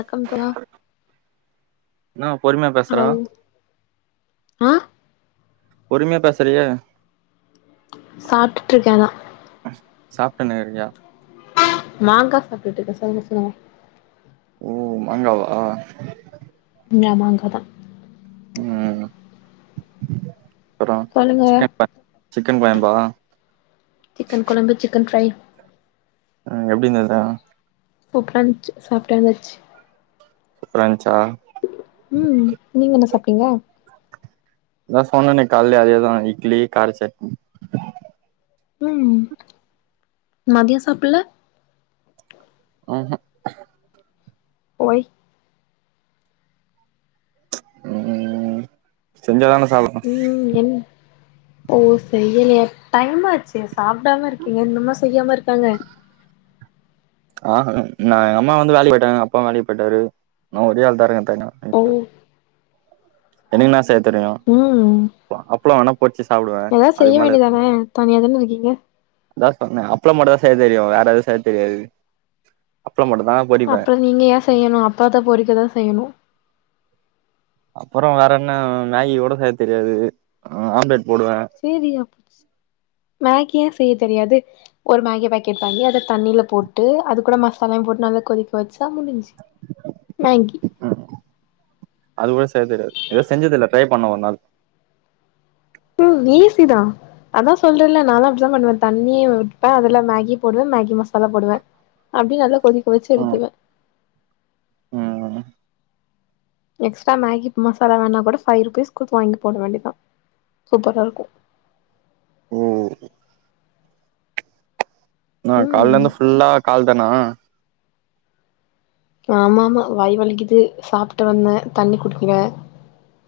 வணக்கம் தோழா என்னா பொறுமையா பேசுறா ஹலோ ஆ பொறுமையா பேசறியே சாப்ட்டுட்டு இருக்கேனா சாப்ட்னுக்கிறியா மாங்கா சாப்டுட்டு இருக்க சொல்லுங்க சொல்லுங்க ஓ மாங்காவா நா மாங்கா தா ம் அப்பறோ சொல்லுங்க சிக்கன் சிக்கன் கொயம்பா சிக்கன் கொழம்பு சிக்கன் ஃப்ரை அ எப்டி இந்தது சூப்ரச்சு சாப்ட்ட வச்சு சுப்பரான்ச்சா ம் நீங்க என்ன சாப்டிங்க அதா சொன்னனே கால்லே அதேதா இட்லி காரா சட்னி ம் மதியோ சாப்பல்ல ம்ஹு ஒய் ம் செஞ்சாதான சாப்ட ம் என் ஓ செய்யலையா டைமா ஆச்சு சாப்பிடாம இருக்கீங்க இன்னுமா செய்யாம இருக்காங்க ஆஹூ நா எங்க அம்மா வந்து வேலக்கு போய்ட்டாங்க அப்பாவு வேலக்கு போய்ட்டாரு நா ஒரே ஆள் தாருக்கே தனியா ஓ வீட்ல எனக்கு எல்லா செய்ய தெரியு ம் அப்ளோ வேணா பொரிச்சு சாப்புடுவே எதா செய்ய அதுக்கு மேல வேண்டியதானே தனியா தான இருக்கீங்க அதா சொன்னேன் அப்ள மட்டு தா செய்ய தெரியு வேற எதும் செய்ய தெரியாது அப்ள மட்டு தா அப்புறோ நீங்க ஏ செய்யணு அப்பளத்த பொரிக்க தா செய்யணு அப்பற வேற என்ன மேகிகூட செய்ய தெரியாதுது ஆம்லெட் போடுவே சரியா போச்சு மேகியே செய்ய தெரியாது ஒரு மேகி பேக்கெட் வாங்கி அத தண்ணியில போட்டு அது கூட மசாலாயு போட்டு நல்லா கொதிக் வச்சா முடிஞ்சு மேகி அது கூட செய்ய தெரியாது எது செஞ்சது இல்ல ட்ரை பண்ணனு ஒரு நாலு ம் ஈசி தா அதா சொல்றலே நாலா அப்டித்தா பண்ணுவே தண்ணிய வப்பெ அதுல மேகி போடுவே மேகி மசாலா போடுவே அப்டியே நல்லா கொதி கொதிச்சு எடுத்துவே ம்ஹூம் எக்ஸ்ட்ரா மேகி மசாலா வேணா கூட ஃபைவ் ருபீஸ்க்கு வாங்கி போட வேண்டிதா சூப்பராருக்கு ம் என்ன ம் கால்லருந்து ஃபுல்லா கால் தானா ஆமா ஆமா வாய் வலிக்குது சாப்ட்டு வந்தே தண்ணி குடிக்கல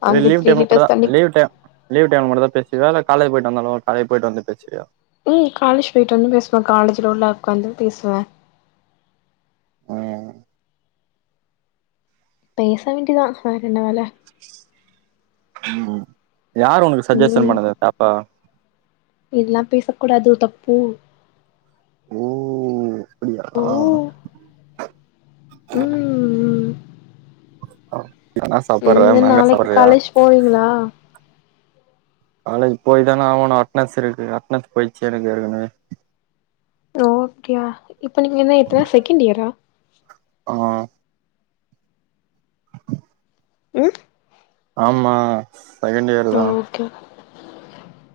எதா ஆல்ரெடி லீவ் த்ரீ டைம் அப்படிதா லிட்டர்ஸ் தண்ணி லீவ் டையம் லீவ் டைய மட்டு தா பேசுவியா இல்ல காலே போய்ட்டு வந்தாலு காலேஜ் போய்ட்டு வந்து பேசுவியா ஏ காலேஜ் போய்ட்டு வந்து பேசுவே காலேஜில உள்ளவுக்காந்து பேசுவே ம் பேசா வேண்டியது தா வேற என்ன வேல ம் யாரு ஒனக்கு சஜ்ஜஷன் பண்ணது தப்பா இதல்லா பேச கூடாது தப்பு ஓ அப்படியா ஓ ம் [inaudible] எழுந்து மேங்கா நாளைக்கு சாப்பட்றியா காலேஜ் போவீங்களா காலேஜ் போயி தானே ஆவணு அட்னஸ் இருக்கு அட்னஸ் போயிச்சு எனக்கு ஏற்கனவே ஓகேய இப்ப நீங்க என்ன இப்பதா செகண்ட் இயரா ஆ ம் ஆமா செகண்ட் இயர் தா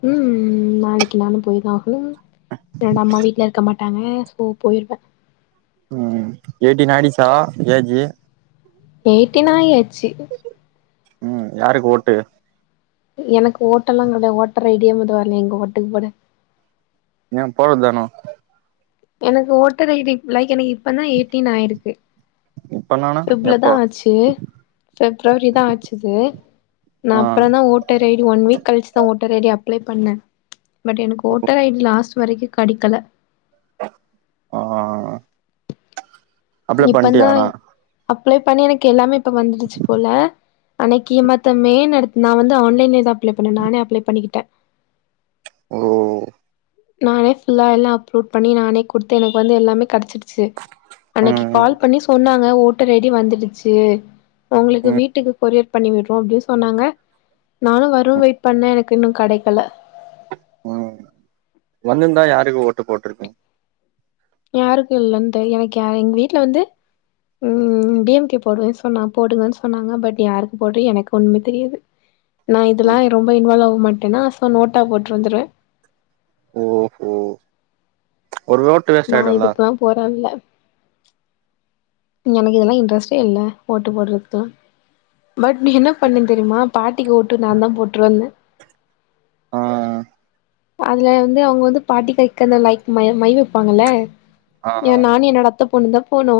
ம் நாளைக்கு நானு போயிதா ஆகனு என்னோட அம்மா வீட்ல இருக்க மாட்டாங்க ஸோ போயிருவே ம் எயிட்டின் ஆயிடுச்சா ஏஜ்ஜூ எயிட்டின் ஆய்யாச்சு ம் யாருக்கு ஓட்டு எனக்கு ஓட்டல்லா கெடா ஓட்டர் ஐ டியே மொத வர்ல எங்க ஓட்டுக் போட எ போறதானு எனக்கு ஓட்டர் ஐடி லைக் எனக்கு இப்ப தா எயிட்டீன் ஆயிருக்கு இப்பனானா ஃபேப்ல தா எப்போ ஆச்சு பிப்ரவரி தா ஆச்சிது நா ஆ அப்புற தா voter ID one week கழிச்சி தா ஓட்டர் ஐடி அப்ளை பண்ணே பட் எனக்கு ஓட்டர் ஐடி லாஸ்ட் வரைக்கு கடைக்கல ஆ அப்ளை இப்ப தான் பண்ட்டியானா அப்ளை பண்ணி எனக்கு எல்லாமே இப்ப வந்துடுச்சு போல அன்னக்கியமத்த மேன் அடுத்து நான் வந்து ஆன்லைன்ல அப்ளை பண்ணேன் நானே அப்ளை பண்ணிக்கிட்டே ஓ நானே ஃபுல்லா எல்லா அப்லோட் பண்ணி நானே குடுத்து எனக்கு வந்து எல்லாமே கடைச்சிட்டு ச்சு அன்னைக்கு ம் கால் பண்ணி சொன்னாங்க ஓட்டர் ஐடி வந்துடுச்சு உங்களுக்கு ம் ம் வீட்டுக்கு கொரியர் பண்ணி விடுறோ அப்படின்னு சொன்னாங்க நானு வரும் வெயிட் பண்ணே எனக்கு இன்னோ கிடைக்கல ம் வந்துர்ந்தா யாருக்கு ஓட்டு போட்டுருப்ப யாருக்கு இல்லன்னு தெரியு எனக்கு யா எங்க வீட்டுல வந்து ம் டி எம் கே போடுவேன்னு சொன்னா போடுவன்னு சொன்னாங்க பட் யாருக்கு போட்ற எனக்கு ஒன்னுமே தெரியாது நா இதெல்லா ம் ரொம்ப இன்வால்வ் ஆவ மாட்டேன்னா ஸோ நோட்டா போட்டு வந்துருவே ஓஹோ ஒரு நோட் நா இதுக்குல்லா போற ஆள் இல்ல எனக்கு இதெல்லா இன்ட்ரெஸ்ட்டே இல்ல ஓட்டு போடுறதுக்குலா பட் நா என்ன பண்ணே தெரியுமா பாட்டிக்கு ஓட்டு நான் தா போட்டு வந்தே ம் ம் அதுல வந்து அவங்க வந்து பாட்டி கைக் அந்த லைக் ம மை வைப்பாங்கல்ல ஆ ஏன் நானு என்னோட அத்த பொண்ணு தா போனோ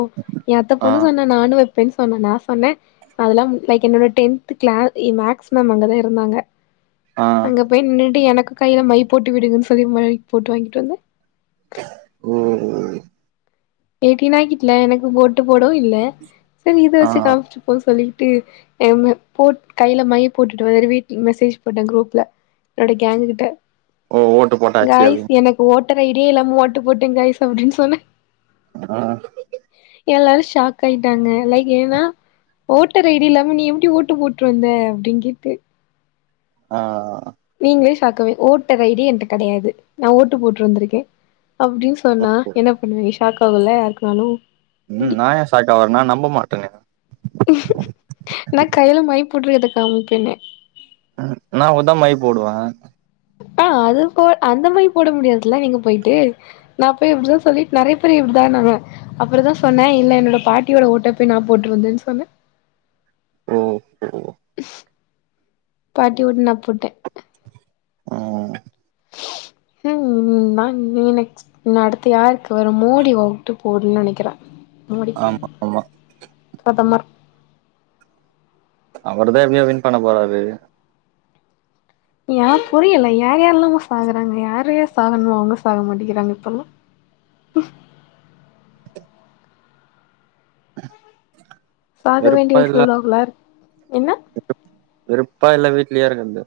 என் அத்தை ஆ பொண்ணு சொன்னா நானு வைப்பேன்னு சொன்னா நா சொன்னே அதெல்லாம் லைக் என்னோட டென்த் கிளா மேக்ஸ் மேம் அங்கதா இருந்தாங்க ஆ அங்க போயி நின்னுட்டு எனக்கு கையில மை போட்டு விடுங்கன்னு சொல்லி மை போட்டு வாங்கிட்டு வந்தே ம் ம் எயிட்டீன் ஆக்கிட்ல எனக்கு ஒட்டு போடவு இல்ல செரி இத ஆ வெச்சி காமிச்சிட்டு போவோ சொல்லிட்டு ஏன் மே போட் கையில மை போட்டுட்டு வந்துட்டு வீட்டுல மெசேஜ் போட்டே குரூப்ல என்னோட கேங்கு கிட்ட ஓ ஓட்டு போட்டாச்சு காய்ஸ் அப்டின்னு எனக்கு ஒட்டர் ஐடியே இல்லாம ஓட்டு போட்டே காய்ஸ் அப்படின்னு சொன்னே ஆ எல்லாரு ஷாக் ஆயிட்டாங்க லைக் ஏன்னா ஓட்டர் ஐடி இல்லாம நீ எப்டி ஓட்டு போட்டு வந்த அப்படின்னு கேட்டு ஆ ங்களே ஷாக் ஆவிங் ஓட்டர் ஐடியே என்கிட்ட கிடையாது நா ஓட்டு போட்டு வந்திருக்கே அப்டின்னு சொன்னா என்ன பண்ணுவிங் ஷாக் ஆகுல்ல யாருக்குனாலு ம் நா ஏன் ஷாக்க ஆவுரன் நான் நம்ப மாட்டனே நா கைல மை போட்ரு எத காமிப்பேணே நா கூடதா மை போடுவே ஆங் அது போ அந்த மை போட முடியாதுல நீங்க போயிட்டு நான் போய் இப்படிதான் சொல்லிட்டு நிறைய பேர் இப்படிதான்னுவன் அப்போ தா சொன்னே இல்ல என்னோட பாட்டியோட ஓட்ட போய் நான் போட்டு வந்தேன்னு சொன்னே ஓ ஓ பாட்டி ஓட்ட நா போட்டே ம் உம் ம்ம் நா நீ நெக்ஸ்ட் அடுத்து யாருக்கு வரு மோடி வோட்டு போடுனு நெனைக்கறே மோடிக்கு ஆமா ஆமா பிரதமர் அவர்தா எப்டியோ வின் பண்ண போறாரு ஏ புரியல யார் யாரெல்லாமோ சாகறாங்க யாரையே சாகணு அவங்க சாக மாட்டேங்கிறாங்க இப்பெல்லா சாக வேண்டிய வெறுப்பா வயசுல இல்ல உள்ளவங்களா என்ன வெருப்பா இல்ல வீட்லயே இருக்கறது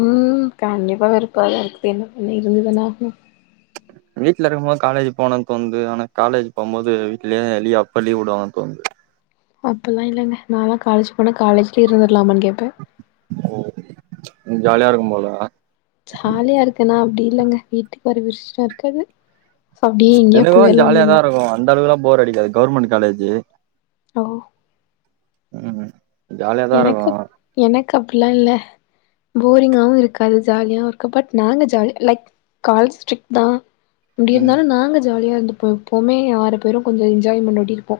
உம் கண்டிப்பா வெறுப்பா தா இருக்குது என்ன பண்ண இருந்துதானா ஆகணு வீட்ல இருக்கு போது காலேஜ் போனுன் தோணுது ஆனா காலேஜ் போம்போது வீட்லயே [unintelligible] அப்ப லீவ் வுடுவாங்களான் தோணுது அப்பிட்ல்லா இல்லேங்க நா லா காலேஜ் போனா காலேஜ்டே இருந்துடலாமான் கேப்பே ஓ உனக்கு ஜாலியா இருக்கு போல ஜாலியா இருக்கனா அப்டி இல்லங்க வீட்டுக்கு வர விஷ்ட இருக்காது அப்டியே எங்கயே எனக்கும் ஜாலியா போயிரலாமேன் தான் இருக்கும் அந்த அளவுக்குளா போர் அடிக்காது கவர்மெண்ட் காலேஜ் ஓ உம் ஜாலியா தா இருக்கு எனக்கு எனக்கு அப்டிலாம் இல்ல போரிங்காகவும் இருக்காது ஜாலியாக இருக்கு பட் நாங்க ஜாலி லைக் கால் ஸ்ட்ரிக் தா எப்டி ம் இருந்தாலு நாங்க ஜாலியா இருந்துபோ எப்போமே ஆறு பேரு கொஞ்சோ என்ஜாய்மெண்டோடி இருப்போ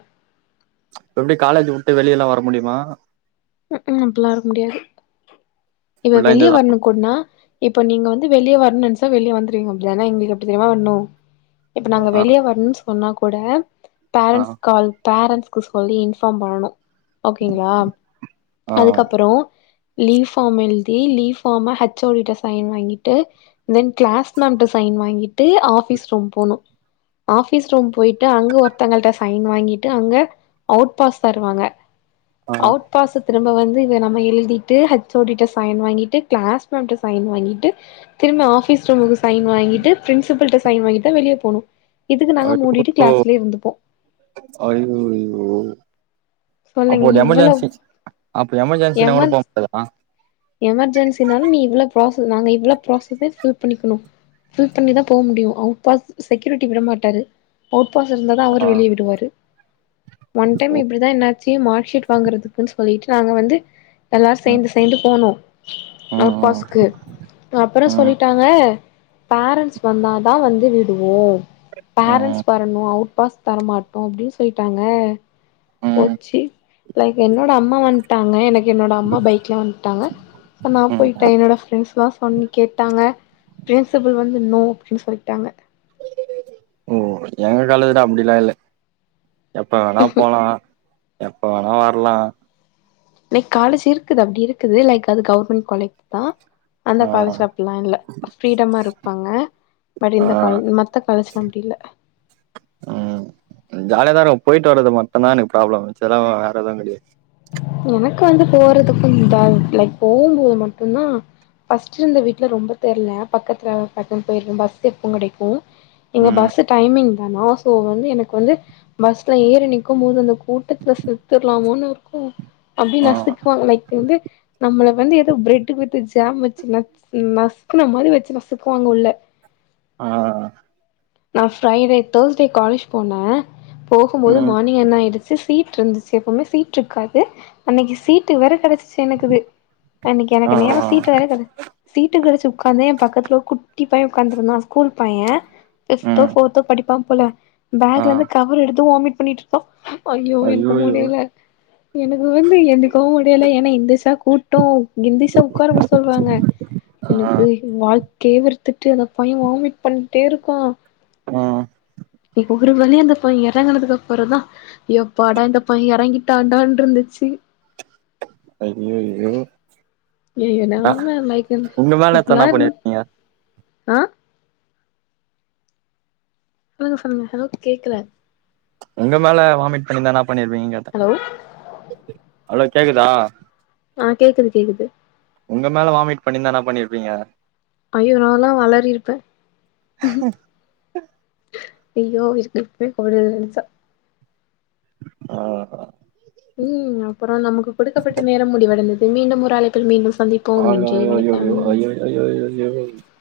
எப்டி காலேஜ வுட்டு வெளியெல்லா வர முடியுமா உம் ம் அப்டிலா வர முடியாது இவ ஃபுல்லா இந்த வெளியே இதா வரணு குட்னா இப்ப நீங்க வந்து வெளிய வரணு நென்சா வெளிய வந்துருவீங்க அப்டிதான இங்க எப்டி தெரியுமா நோ இப்ப நாங்க ஆ வெளிய வரணுன் சொன்னா கூட ஆ பேரண்ட்ஸ் கால் பேரண்ட்ஸ்க்கு சொல்லி இன்ஃபார்ம் பண்ணனு ஓகேங்களா ஆ அதுக்கப்புறோ லீவ் ஃபார்ம் எழுதி லீவ் ஃபார்ம ஹெச் ஓ டி ட்ட சைன் வாங்கிட்டு தென் க்ளாஸ் மேம்ட சைன் வாங்கிட்டு ஆஃபிஸ் ரூம் போணு ஆஃபிஸ் ரூம் போயிட்டு அங்க ஒருத்தங்கள்ட்ட சைன் வாங்கிட்டு அங்க அவுட் பாஸ் தருவாங்க ஆ அவுட் பாச திரும்ப வந்து இத நம்ம எழுதிட்டு ஹெச் ஓ டி ட்ட சைன் வாங்கிட்டு க்ளாஸ் மேம்ட சைன் வாங்கிட்டு திரும்ப ஆஃபிஸ் ரூம்முக்கு சைன் வாங்கிட்டு பிரின்சிப்பல்ட சைன் வாங்கிட்டு தா வெளிய போணு இதுக்கு நாங்க மூடிட்டு [inaudible] கிளாஸ்லயே இருந்துப்போ அய்யோ அய்யோ அப்போ சொல்லுங்க ஒரு இவ்வளவு எமர்ஜென்சி அப்ப எமர்ஜென்சினா கூட எமன் போ முடியாதா எமர்ஜென்சினாலு நீ இவ்ளோ ப்ராச நாங்க இவ்ளோ ப்ராசஸே ஃபில் பண்ணிக்கணு ஃபில் பண்ணிதா போ முடியு அவுட் பாஸ் செக்யூரிட்டி விட மாட்டாரு அவுட் பாஸ் இருந்தா தா அவரு ஆ வெளியே விடுவாரு ஒன் டைம் ஓ இப்டிதா என்னாச்சி மார்க்சீட் வாங்குறதுக்குன் சொல்லிட்டு நாங்க வந்து எல்லாரு ம் சேர்ந்து சேர்ந்து போனு ம் அவுட் ம் பாஸ்கு அப்பறோ ம் சொல்லிட்டாங்க பேரண்ட்ஸ் வந்தாதா வந்து விடுவோ ம் பேரண்ட்ஸ் வரணு அவுட் பாஸ் தரமாட்டோ அப்டின் சொல்லிட்டாங்க ம் போச்சு லைக் என்னோட அம்மா வந்துட்டாங்க எனக்கு என்னோட அம்மா பைக்ல வந் டாங்க சோ நா ம் போயிட்டே என்னோட ஃப்ரெண்ட்ஸ்லா சொன்னி கேட்டாங்க பிரின்சிபல் வந்து நோ அப்டின் சொல்லிட்டாங்க ஓ எங்க காலேஜ்ல அப்டிலா இல்ல எப்ப வேணா போலா எப்ப வேணா வரலா லைக் காலேஜ் இருக்குது அப்டி இருக்குது லைக் அது கவர்மெண்ட் காலேஜ் தா அந்த ஆ காலேஜ்ல அப்பில்லா இல்ல ஃப்ரீடமா இருப்பாங்க பட் ஆ இந்த காலேஜ் மத்த காலேஜ்ல்லா அப்டி இல்ல ஜாலியதா இருக்கும் போயிட்டு வரது மட்டுதா எனக்கு ப்ராப்ளம் மிச்சல்லா வேற எதுவும் கிடையாது எனக்கு வந்து போறதுக்கும் வர் லைக் போம்போது மட்டும் தா ஃபர்ஸ்ட் இருந்த வீட்ல ரொம்ப தெர்ல பக்கத்துல பாத்துன்னு போயிரு பஸ் எப்ப கெடைக்கும் இங்க ம் பஸ்சு டைமிங் தானா சோ வந்து எனக்கு வந்து பஸ்ல ஏறி நிக்கும் போது அந்த கூட்டத்துல செத்துர்லாமோனு இருக்கும் அப்டியே ஆ நசுக்குவாங்க லைக் வந்து நம்மள வந்து ஏதோ பிரெட்டு வித்து ஜாம் வச்சி நசுக்குன மாறி வச்சி நசுக்குவாங்க உள்ள ஆ நா ஃப்ரைடே தேர்ஸ்டே காலேஜ் போனே போகும்போது ம் மார்னிங் என்னா ஆயிடு சீட் இருந்துச்சி எப்பவுமே சீட்ருக்காது அன்னைக்கு சீட்டு வேற கிடைச்சி தெனக்குது அன்னைக்கு ஆ எனக்கு நேரோ ஆ சீட் வேற கிட சீட் ட்டு வச்சி உட்காந்தே என் பக்கத்துல குட்டி பையன் உக்காந்துருந்தா ஸ்கூல் பையன் ஃபிப்த்தோ ம் ஃபோர்த்தோ படிப்பா போல ஆ பேக்லந்து கவர் எடுத்து வாமிட் பண்ணிட்டு ஐய்யோ எனக்கு ஐயோயோ முடில எனக்கு வந்து என்னைக்கோ ஒடையல ஏன்னா எந்திச்சா கூட்டோ எந்திசா உக்காரவு சொல்லுவாங்க ஆ எனக்கு வாழ்க்கையே வெறுத்துட்டு அந்த பையன் வாமிட் பண்ணிட்டே இருக்கா அ ஒரு வழியா அந்த பையன் இறங்குனதுக்கு அப்புறதா யப்பாடா இந்த பையன் இறங்கிட்டாண்டான்னு இருந்துச்சி ஐய்யய்யோ எ ண்ணா நெலம லைக் உங்க மேல கன்னா என்ன பண்ணியிருப்பீங்க அ சொல்லுங்க சொல்லுங்க ஹலோ கேக்கல உங்க மேல வாமிட் பண்ணியிருந்தா என்னா பண்ணிருப்பீங்கன்னு கேட்டே ஹலோ ஹலோ கேக்குதா ஆ கேக்குது கேக்குது உங்க மேல வாமிட் பண்ணிந்தா என்னா பண்ணியிருப்பீங்க ஐய்யோ நால்லா அலறி இருப்பே ஐய்யோ இதுக்கு இப்பயே கோடி வெளிச்சோ ஆஹா ம் அப்புறம் நமக்கு குடுக்கப்பட்ட நேரம் முடிவடைந்தது மீண்டும் ஒரு அழைப்பில் மீண்டும் சந்திப்போம் நன்றி வணக்கம் ஐய்யய்யோ ஏய்